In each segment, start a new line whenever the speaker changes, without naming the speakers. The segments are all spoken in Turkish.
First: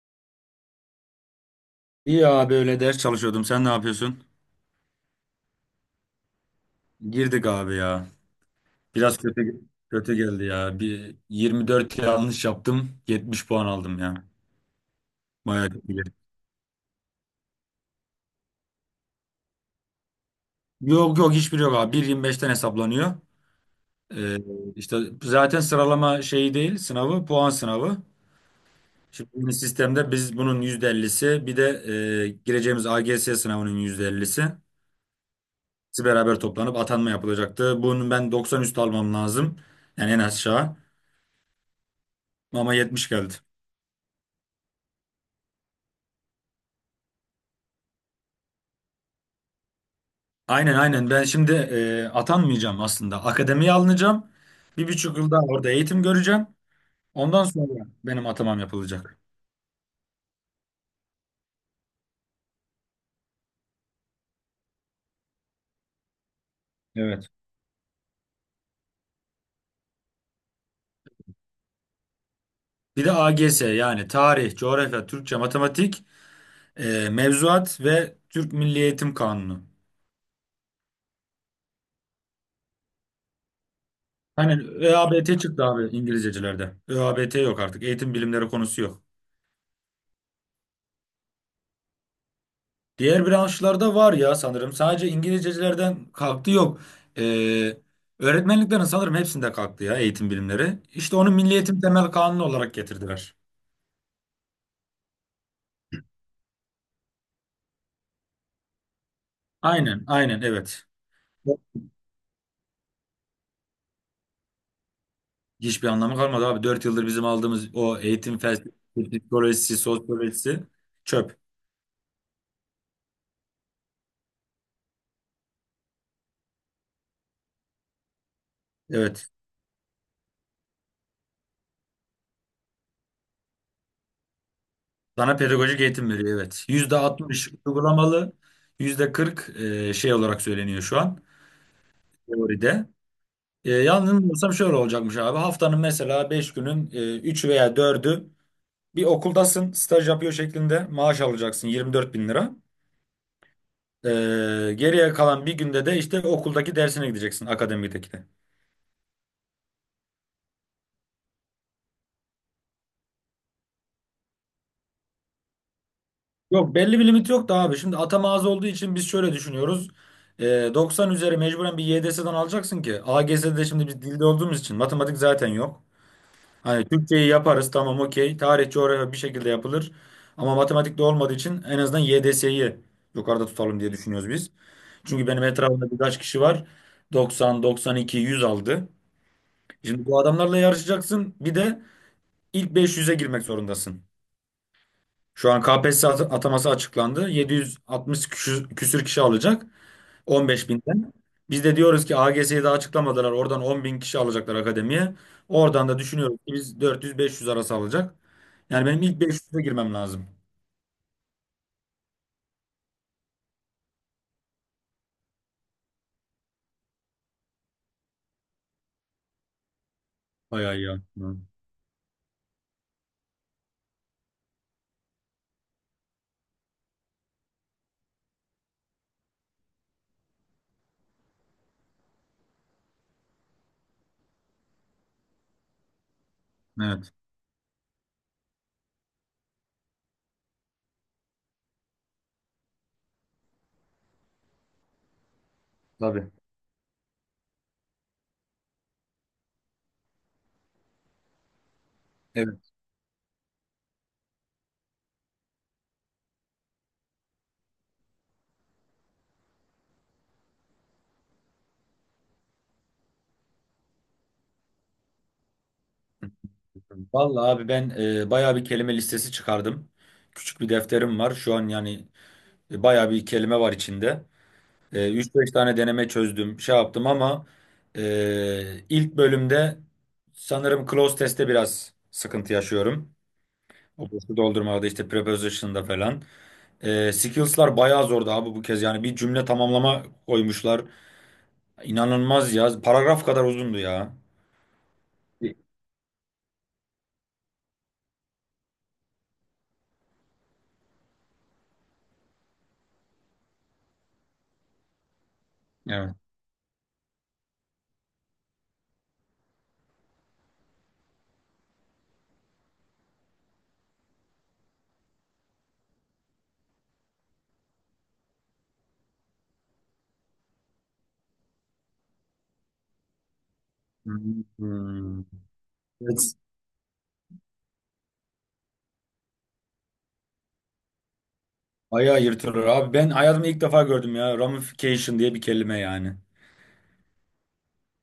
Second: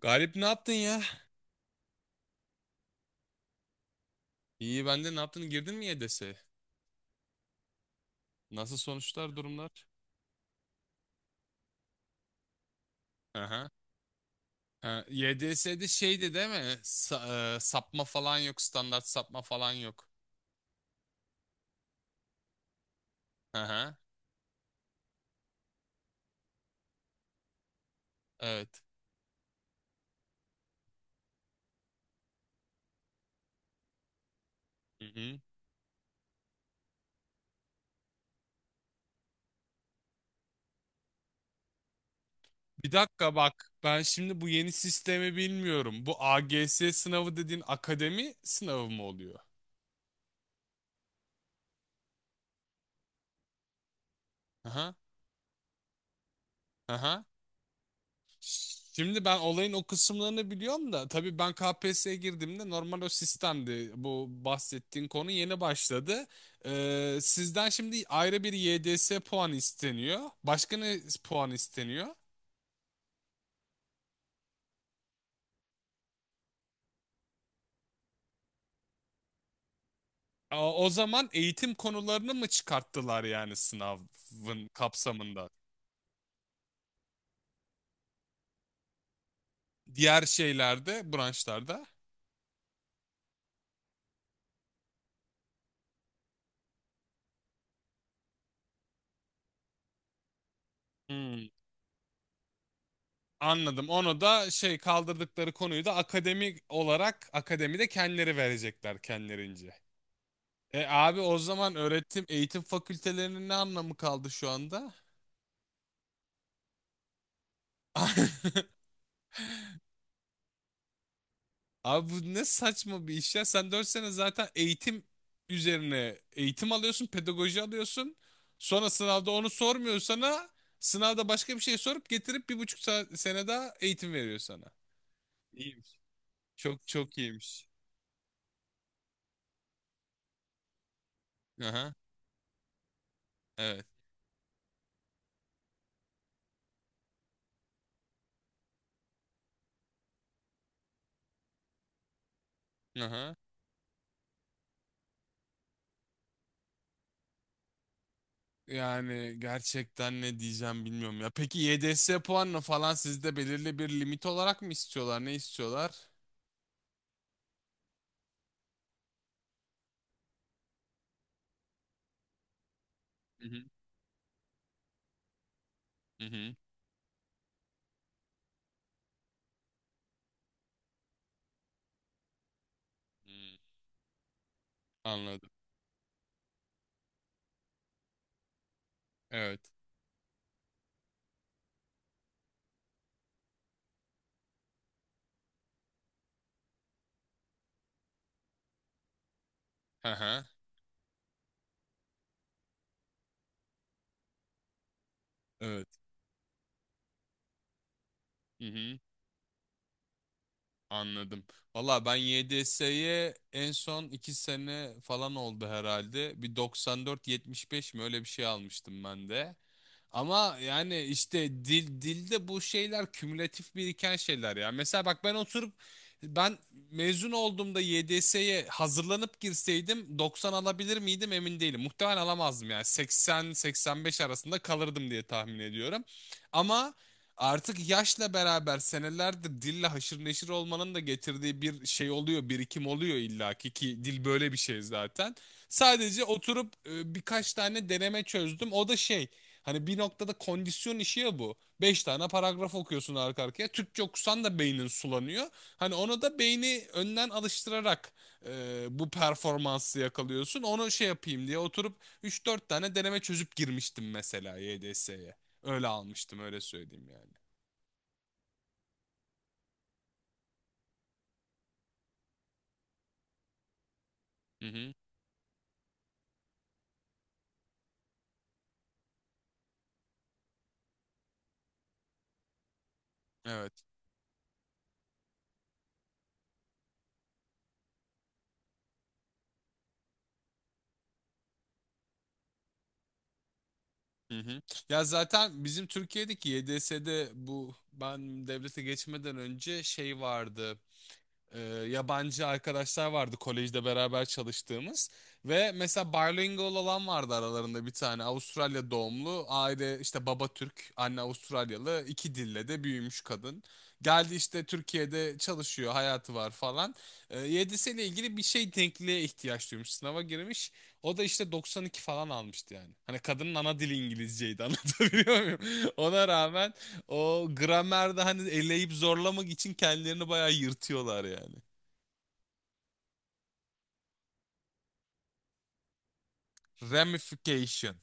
Galip ne yaptın ya?
İyi abi öyle ders çalışıyordum. Sen ne yapıyorsun?
İyi ben de ne yaptın? Girdin mi YDS'ye?
Girdik abi ya.
Nasıl
Biraz
sonuçlar,
kötü
durumlar?
kötü geldi ya. Bir 24 yanlış yaptım. 70 puan
Aha.
aldım ya.
Ha,
Bayağı
YDS'de
kötü.
şeydi değil mi? Sapma falan yok, standart sapma falan yok.
Yok yok hiçbir yok abi. 1.25'ten hesaplanıyor.
Aha.
Ee, işte zaten sıralama şeyi değil sınavı puan sınavı.
Evet.
Şimdi bu sistemde biz bunun %50'si bir de gireceğimiz AGS sınavının %50'si.
Hı hı.
Hepsi beraber toplanıp atanma yapılacaktı. Bunun ben 90 üstü almam lazım. Yani en aşağı. Ama
Bir
70
dakika
geldi.
bak, ben şimdi bu yeni sistemi bilmiyorum. Bu AGS sınavı dediğin akademi sınavı mı oluyor?
Aynen aynen ben şimdi atanmayacağım aslında. Akademiye alınacağım. Bir
Aha.
buçuk yıl daha orada eğitim göreceğim.
Aha.
Ondan sonra benim atamam yapılacak.
Şimdi ben olayın o kısımlarını biliyorum da tabii ben KPSS'ye girdiğimde normal o sistemdi. Bu bahsettiğin konu yeni başladı.
Evet.
Sizden şimdi ayrı bir YDS puan isteniyor. Başka ne puan isteniyor?
Bir de AGS yani tarih, coğrafya, Türkçe, matematik, mevzuat ve Türk Milli Eğitim Kanunu.
Aa, o zaman eğitim konularını mı çıkarttılar yani
Hani
sınavın
ÖABT
kapsamında?
çıktı abi İngilizcecilerde. ÖABT yok artık. Eğitim bilimleri konusu yok.
Diğer şeylerde, branşlarda?
Diğer branşlarda var ya sanırım. Sadece İngilizcecilerden kalktı yok. Ee, öğretmenliklerin sanırım hepsinde kalktı ya eğitim bilimleri. İşte onu
Hmm,
Milli Eğitim Temel Kanunu olarak getirdiler.
anladım. Onu da şey kaldırdıkları konuyu da akademik olarak akademide kendileri verecekler kendilerince.
Aynen, aynen
E
evet.
abi o zaman öğretim eğitim fakültelerinin ne anlamı kaldı şu anda?
Hiçbir anlamı kalmadı abi. Dört yıldır bizim aldığımız o eğitim felsefesi, psikolojisi, sosyolojisi çöp.
Abi bu ne saçma bir iş ya. Sen 4 sene zaten eğitim üzerine eğitim alıyorsun, pedagoji alıyorsun. Sonra
Evet.
sınavda onu sormuyor sana. Sınavda başka bir şey sorup getirip bir buçuk sene daha eğitim veriyor sana.
Sana pedagojik
İyiymiş.
eğitim veriyor evet.
Çok
Yüzde
çok
altmış
iyiymiş.
uygulamalı, %40 şey olarak söyleniyor şu an
Aha,
teoride. E,
evet.
yanılmıyorsam şöyle olacakmış abi. Haftanın mesela 5 günün 3 veya dördü bir okuldasın, staj yapıyor şeklinde maaş alacaksın 24 bin lira.
Aha.
E, geriye kalan bir günde de işte okuldaki dersine gideceksin, akademideki de.
Yani gerçekten ne diyeceğim bilmiyorum ya. Peki YDS puanını falan sizde belirli bir limit olarak mı istiyorlar? Ne istiyorlar?
Yok belli bir limit yok da abi. Şimdi atama az olduğu için biz şöyle düşünüyoruz. 90 üzeri mecburen bir YDS'den alacaksın ki.
Hı hı.
AGS'de şimdi biz dilde olduğumuz için matematik zaten yok.
Hı hı.
Hani Türkçeyi yaparız tamam okey. Tarih, coğrafya bir şekilde yapılır. Ama matematikte olmadığı için en azından YDS'yi yukarıda
Hmm,
tutalım diye düşünüyoruz biz. Çünkü benim
anladım.
etrafımda birkaç kişi var. 90, 92, 100 aldı.
Evet.
Şimdi bu adamlarla yarışacaksın. Bir de ilk 500'e girmek zorundasın. Şu an KPSS ataması açıklandı. 760 küsür kişi alacak.
Hı hı.
15 binden. Biz de diyoruz ki AGS'yi daha açıklamadılar. Oradan 10 bin kişi alacaklar akademiye.
Evet.
Oradan da düşünüyoruz ki biz 400-500 arası alacak.
Hı
Yani
hı.
benim ilk 500'e girmem lazım.
Anladım. Valla ben 7S'ye en son 2 sene falan oldu herhalde. Bir 94-75 mi öyle bir şey almıştım ben de. Ama
Bayağı iyi
yani
aslında.
işte dil dilde bu şeyler kümülatif biriken şeyler ya. Mesela bak ben oturup ben mezun olduğumda YDS'ye hazırlanıp girseydim 90 alabilir miydim emin değilim. Muhtemelen alamazdım yani 80-85 arasında kalırdım diye tahmin ediyorum. Ama
Evet.
artık yaşla beraber senelerdir dille haşır neşir olmanın da getirdiği bir şey oluyor, birikim oluyor illaki ki dil böyle bir şey zaten. Sadece
Tabii.
oturup birkaç tane deneme çözdüm. O da şey. Hani bir noktada kondisyon işi ya bu. Beş tane
Evet.
paragraf okuyorsun arka arkaya. Türkçe okusan da beynin sulanıyor. Hani ona da beyni önden alıştırarak bu performansı yakalıyorsun. Onu şey yapayım diye oturup üç dört tane deneme çözüp girmiştim mesela YDS'ye. Öyle almıştım öyle söyleyeyim yani.
Vallahi abi ben bayağı bir kelime listesi çıkardım. Küçük bir defterim var. Şu an yani bayağı bir kelime var içinde.
Hı hı.
3-5 tane deneme çözdüm. Şey yaptım ama ilk bölümde sanırım close test'te biraz sıkıntı yaşıyorum.
Evet.
Boşu doldurmada işte preposition'da falan. Skills'lar bayağı zordu abi bu kez. Yani bir cümle tamamlama koymuşlar. İnanılmaz ya. Paragraf kadar uzundu ya.
Hı hı. Ya zaten bizim Türkiye'deki YDS'de bu ben devlete geçmeden önce şey vardı. e, Yabancı arkadaşlar vardı kolejde beraber çalıştığımız ve mesela
Evet.
bilingual olan vardı aralarında bir tane Avustralya doğumlu aile işte baba Türk anne Avustralyalı iki dille de büyümüş kadın geldi işte Türkiye'de çalışıyor hayatı var falan YDS'yle ilgili bir şey denkliğe ihtiyaç duymuş sınava girmiş o da işte 92 falan almıştı yani hani kadının ana dili İngilizceydi
Hmm.
anlatabiliyor muyum ona
Evet.
rağmen o gramerde hani eleyip zorlamak için kendilerini bayağı yırtıyorlar yani.
Bayağı yırtılır abi. Ben hayatımda ilk defa gördüm ya. Ramification diye bir kelime yani.
Ramification.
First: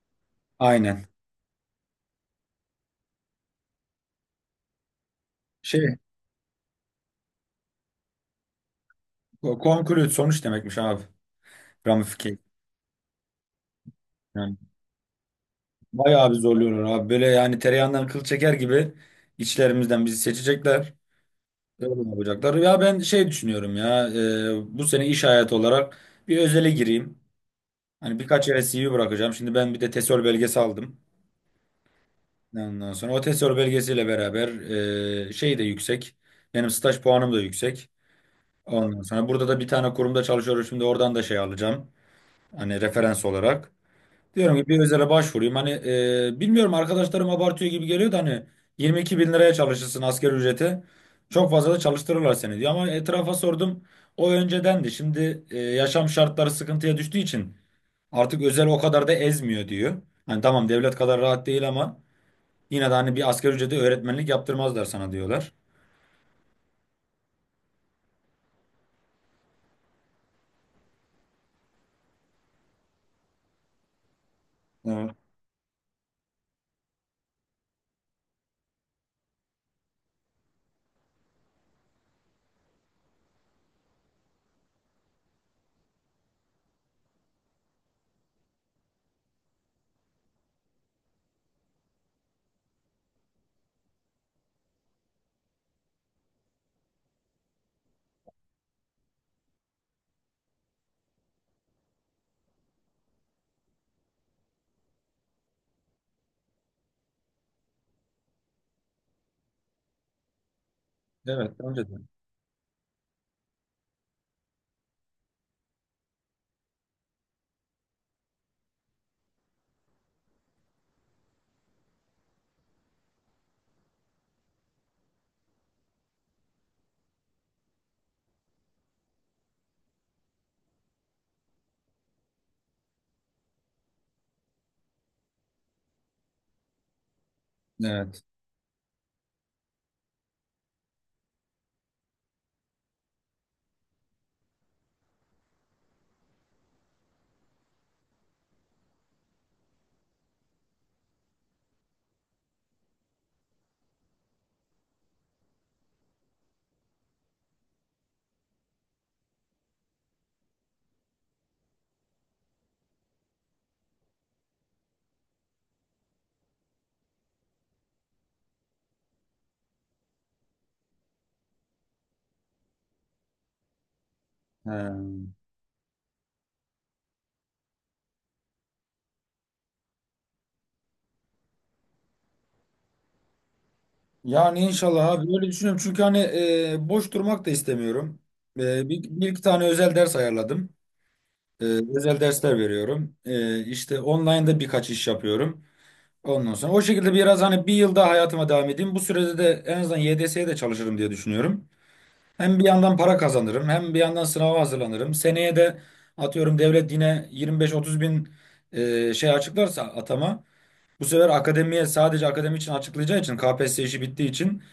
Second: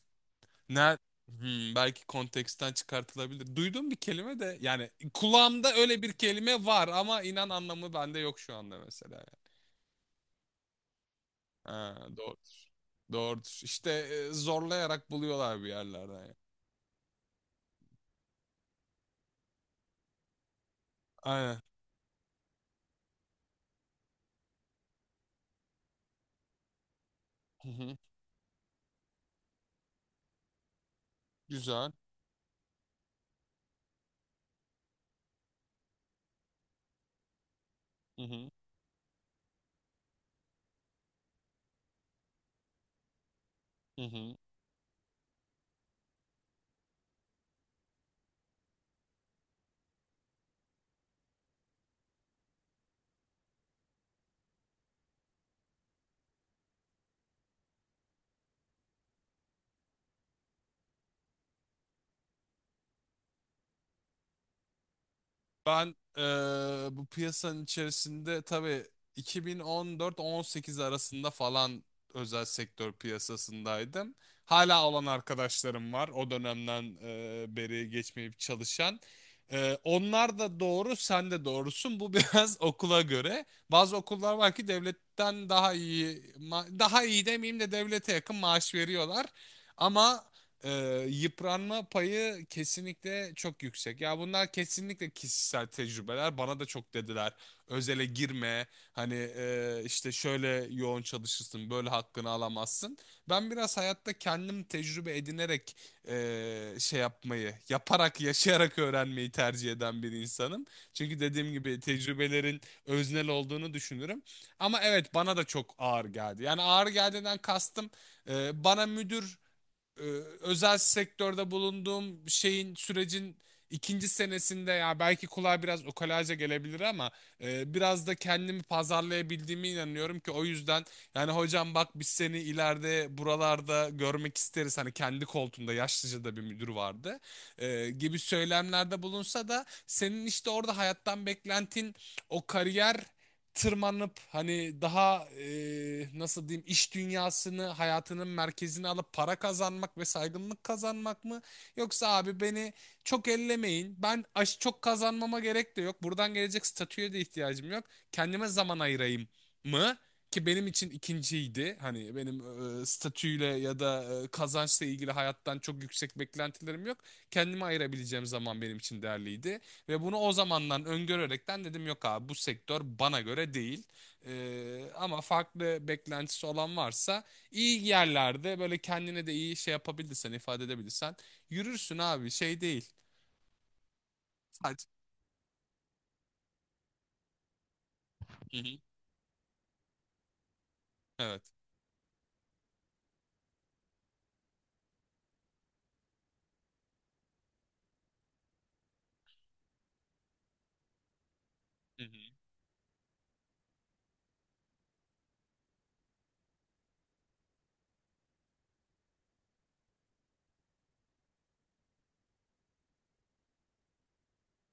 Ne?
Aynen.
Belki konteksten çıkartılabilir. Duyduğum bir kelime de yani kulağımda
Şey,
öyle bir kelime var ama inan anlamı bende yok şu anda mesela yani.
conclude sonuç demekmiş abi.
Ha,
Ramification.
doğrudur. Doğrudur. İşte
Yani
zorlayarak buluyorlar bir yerlerden,
bayağı
yani.
bir zorluyorlar abi. Böyle yani tereyağından kıl çeker gibi içlerimizden bizi seçecekler.
Aynen.
Öyle yapacaklar. Ya ben şey düşünüyorum ya bu sene iş hayatı olarak bir özele gireyim.
Hı hı.
Hani birkaç yere CV bırakacağım. Şimdi ben bir de TESOL belgesi aldım.
Güzel.
Ondan sonra o TESOL belgesiyle beraber şey de yüksek. Benim staj puanım da yüksek.
Hı hı.
Ondan sonra burada da bir tane kurumda çalışıyorum. Şimdi oradan da şey alacağım. Hani referans olarak.
Hı hı.
Diyorum ki bir özele başvurayım. Hani bilmiyorum arkadaşlarım abartıyor gibi geliyor da hani 22 bin liraya çalışırsın asgari ücreti. Çok fazla da çalıştırırlar seni diyor. Ama etrafa sordum. O öncedendi. Şimdi yaşam şartları sıkıntıya düştüğü için artık özel o kadar da ezmiyor diyor. Hani tamam devlet kadar rahat değil ama yine de hani bir asgari ücrete öğretmenlik yaptırmazlar sana diyorlar.
Ben bu piyasanın içerisinde tabii 2014-18 arasında falan özel sektör piyasasındaydım. Hala olan
Evet.
arkadaşlarım var o dönemden beri geçmeyip çalışan. Onlar da doğru, sen de doğrusun. Bu biraz okula göre. Bazı okullar var ki devletten daha iyi, daha iyi demeyeyim de devlete yakın maaş veriyorlar. Ama yıpranma payı kesinlikle çok yüksek. Ya bunlar kesinlikle kişisel tecrübeler. Bana da çok dediler. Özele girme. Hani işte şöyle yoğun çalışırsın, böyle hakkını alamazsın. Ben biraz hayatta kendim tecrübe edinerek şey yapmayı, yaparak, yaşayarak öğrenmeyi tercih eden bir insanım. Çünkü dediğim
Evet,
gibi
önceden.
tecrübelerin öznel olduğunu düşünürüm. Ama evet bana da çok ağır geldi. Yani ağır geldiğinden kastım bana müdür e, özel sektörde bulunduğum şeyin sürecin ikinci senesinde ya belki kulağa biraz ukalaca gelebilir ama biraz da kendimi pazarlayabildiğime inanıyorum ki o yüzden yani hocam bak biz seni ileride buralarda görmek isteriz hani kendi koltuğunda yaşlıca da bir müdür vardı gibi
Evet.
söylemlerde bulunsa da senin işte orada hayattan beklentin o kariyer tırmanıp hani daha nasıl diyeyim iş dünyasını hayatının merkezine alıp para kazanmak ve saygınlık kazanmak mı? Yoksa abi beni çok ellemeyin. Ben aş çok kazanmama gerek de yok. Buradan gelecek statüye de ihtiyacım yok. Kendime zaman ayırayım mı? Ki benim için ikinciydi. Hani benim statüyle ya da kazançla ilgili hayattan çok yüksek beklentilerim yok. Kendime ayırabileceğim zaman benim için değerliydi. Ve bunu o zamandan öngörerekten dedim yok abi bu sektör bana göre değil. Ama
He.
farklı beklentisi olan varsa iyi yerlerde böyle kendine de iyi şey yapabilirsen ifade edebilirsen yürürsün abi şey değil.
Yani
Hadi.
inşallah abi öyle düşünüyorum. Çünkü hani boş durmak da istemiyorum.
Hı hı.
Bir iki tane özel ders ayarladım.
Evet.
E, özel dersler veriyorum. E, işte online'da birkaç iş yapıyorum. Ondan sonra o şekilde biraz hani bir yıl daha hayatıma devam edeyim. Bu sürede de en azından YDS'ye de çalışırım diye düşünüyorum.
Hı hı.
Hem bir yandan para kazanırım hem bir yandan sınava hazırlanırım. Seneye de atıyorum devlet yine 25-30 bin şey açıklarsa atama. Bu sefer akademiye sadece akademi için açıklayacağı için KPSS işi bittiği için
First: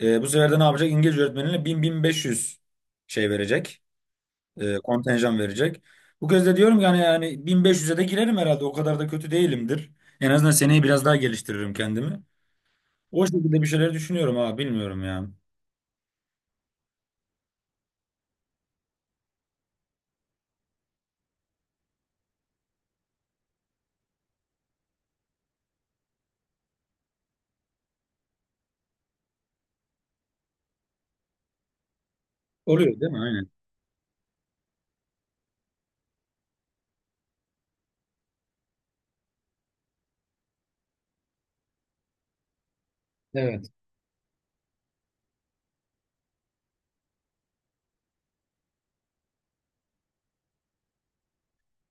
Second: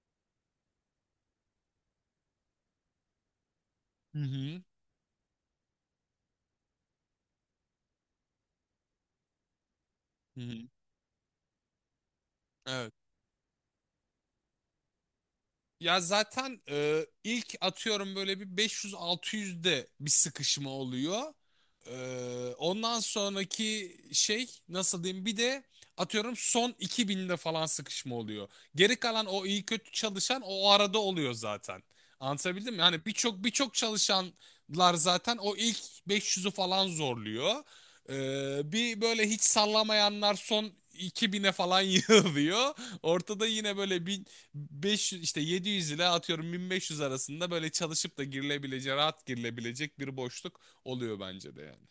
bu sefer de ne yapacak? İngilizce öğretmenine 1000-1500 şey verecek.
Hı hı.
Kontenjan verecek. Bu kez de diyorum ki hani yani 1500'e de girerim herhalde. O kadar da kötü değilimdir. En
Hı
azından
hı.
seneyi biraz daha geliştiririm kendimi.
Evet.
O şekilde bir şeyler düşünüyorum abi bilmiyorum ya.
Ya zaten ilk atıyorum böyle bir 500-600'de bir sıkışma oluyor. E, Ondan sonraki şey nasıl diyeyim bir de atıyorum son 2000'de falan sıkışma oluyor. Geri kalan o iyi kötü çalışan o arada oluyor zaten. Anlatabildim mi?
Oluyor
Yani
değil mi?
birçok
Aynen.
birçok çalışanlar zaten o ilk 500'ü falan zorluyor. Bir böyle hiç sallamayanlar son 2000'e falan yığılıyor. Ortada
Evet.
yine böyle 500 işte 700 ile atıyorum 1500 arasında böyle çalışıp da girilebileceği, rahat girilebilecek bir boşluk oluyor bence de yani.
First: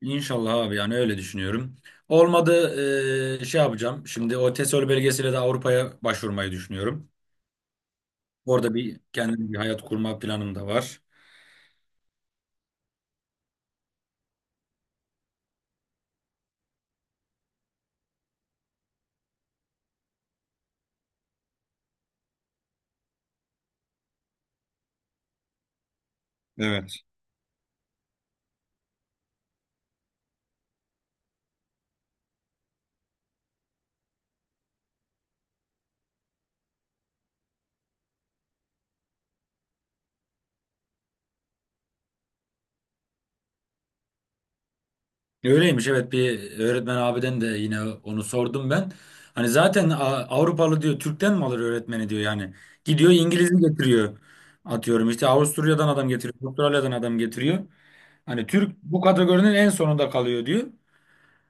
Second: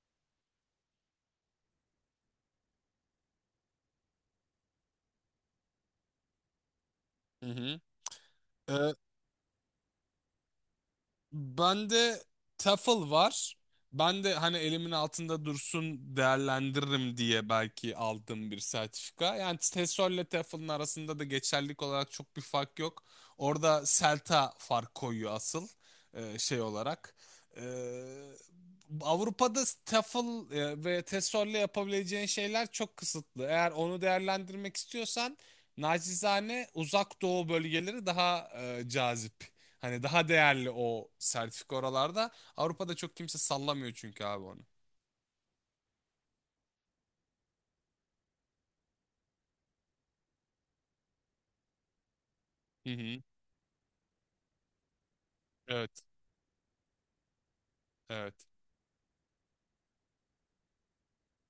İnşallah abi yani öyle düşünüyorum. Olmadı şey yapacağım. Şimdi o TESOL belgesiyle de Avrupa'ya başvurmayı düşünüyorum.
Hı hı.
Orada bir kendim bir hayat kurma planım da var.
Bende Tafel var. Ben de hani elimin altında dursun değerlendiririm diye belki aldığım bir sertifika. Yani TESOL ile Tafel'ın arasında da geçerlilik olarak çok bir fark yok. Orada Selta fark koyuyor asıl şey
Evet.
olarak. E, Avrupa'da TEFL ve TESOL ile yapabileceğin şeyler çok kısıtlı. Eğer onu değerlendirmek istiyorsan nacizane Uzak Doğu bölgeleri daha cazip. Hani daha değerli o sertifika oralarda. Avrupa'da çok kimse sallamıyor çünkü abi onu.
Öyleymiş evet bir öğretmen abiden de yine onu sordum ben. Hani zaten Avrupalı diyor Türk'ten mi alır öğretmeni diyor yani.
Hı
Gidiyor
hı.
İngiliz'i getiriyor. Atıyorum işte Avusturya'dan
Evet.
adam getiriyor. Avustralya'dan adam getiriyor. Hani
Evet.
Türk bu kategorinin en sonunda kalıyor diyor.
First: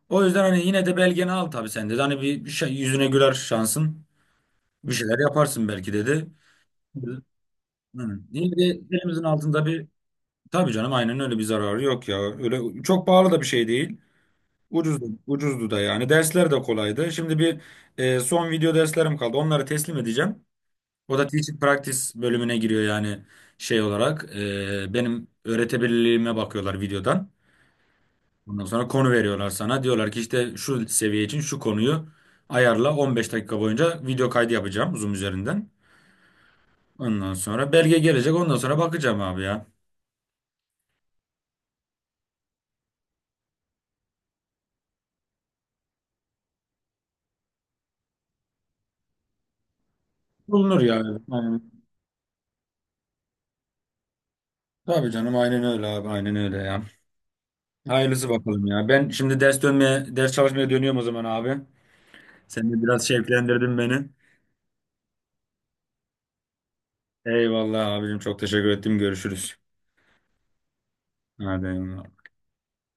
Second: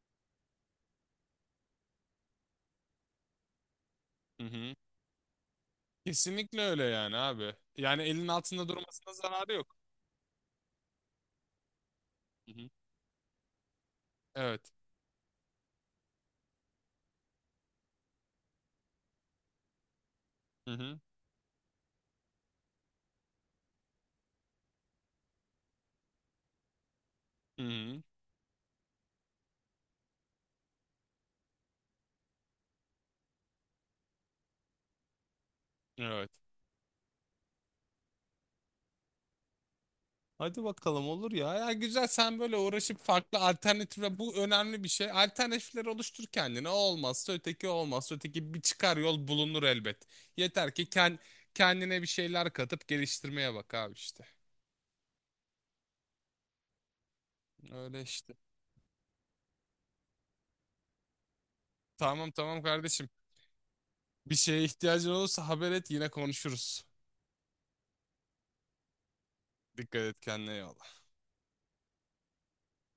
O yüzden hani yine de belgeni al tabii sen dedi. Hani bir şey, yüzüne güler şansın.
Hı hı.
Bir şeyler yaparsın belki dedi.
Kesinlikle öyle yani
Hı.
abi. Yani elin
Yine de
altında durmasına
elimizin
zararı
altında
yok.
bir. Tabii canım aynen öyle bir zararı yok ya.
Hı hı.
Öyle çok pahalı da bir şey değil.
Evet.
Ucuzdu, ucuzdu da yani. Dersler de kolaydı. Şimdi bir son video derslerim kaldı. Onları teslim edeceğim.
Hı hı.
O da Teaching Practice bölümüne giriyor yani şey olarak. Benim öğretebilirliğime bakıyorlar videodan.
Hı hı.
Ondan sonra konu veriyorlar sana. Diyorlar ki işte şu seviye için şu konuyu ayarla. 15 dakika boyunca video kaydı yapacağım Zoom üzerinden.
Evet.
Ondan sonra belge gelecek. Ondan sonra bakacağım abi ya.
Hadi bakalım olur ya. Ya güzel sen böyle uğraşıp farklı alternatifle bu önemli bir şey. Alternatifleri oluştur kendine. O olmazsa öteki o olmazsa öteki bir çıkar yol bulunur elbet. Yeter
Bulunur
ki
ya.
kendine bir şeyler katıp geliştirmeye bak abi işte.
Tabii canım aynen öyle abi aynen öyle ya.
Öyle
Hayırlısı
işte.
bakalım ya. Ben şimdi ders çalışmaya dönüyorum o zaman abi.
Tamam tamam
Sen de biraz
kardeşim.
şevklendirdin beni.
Bir şeye ihtiyacın olursa haber et yine konuşuruz.
Eyvallah abicim çok teşekkür ettim. Görüşürüz.
Dikkat et kendine iyi
Hadi eyvallah.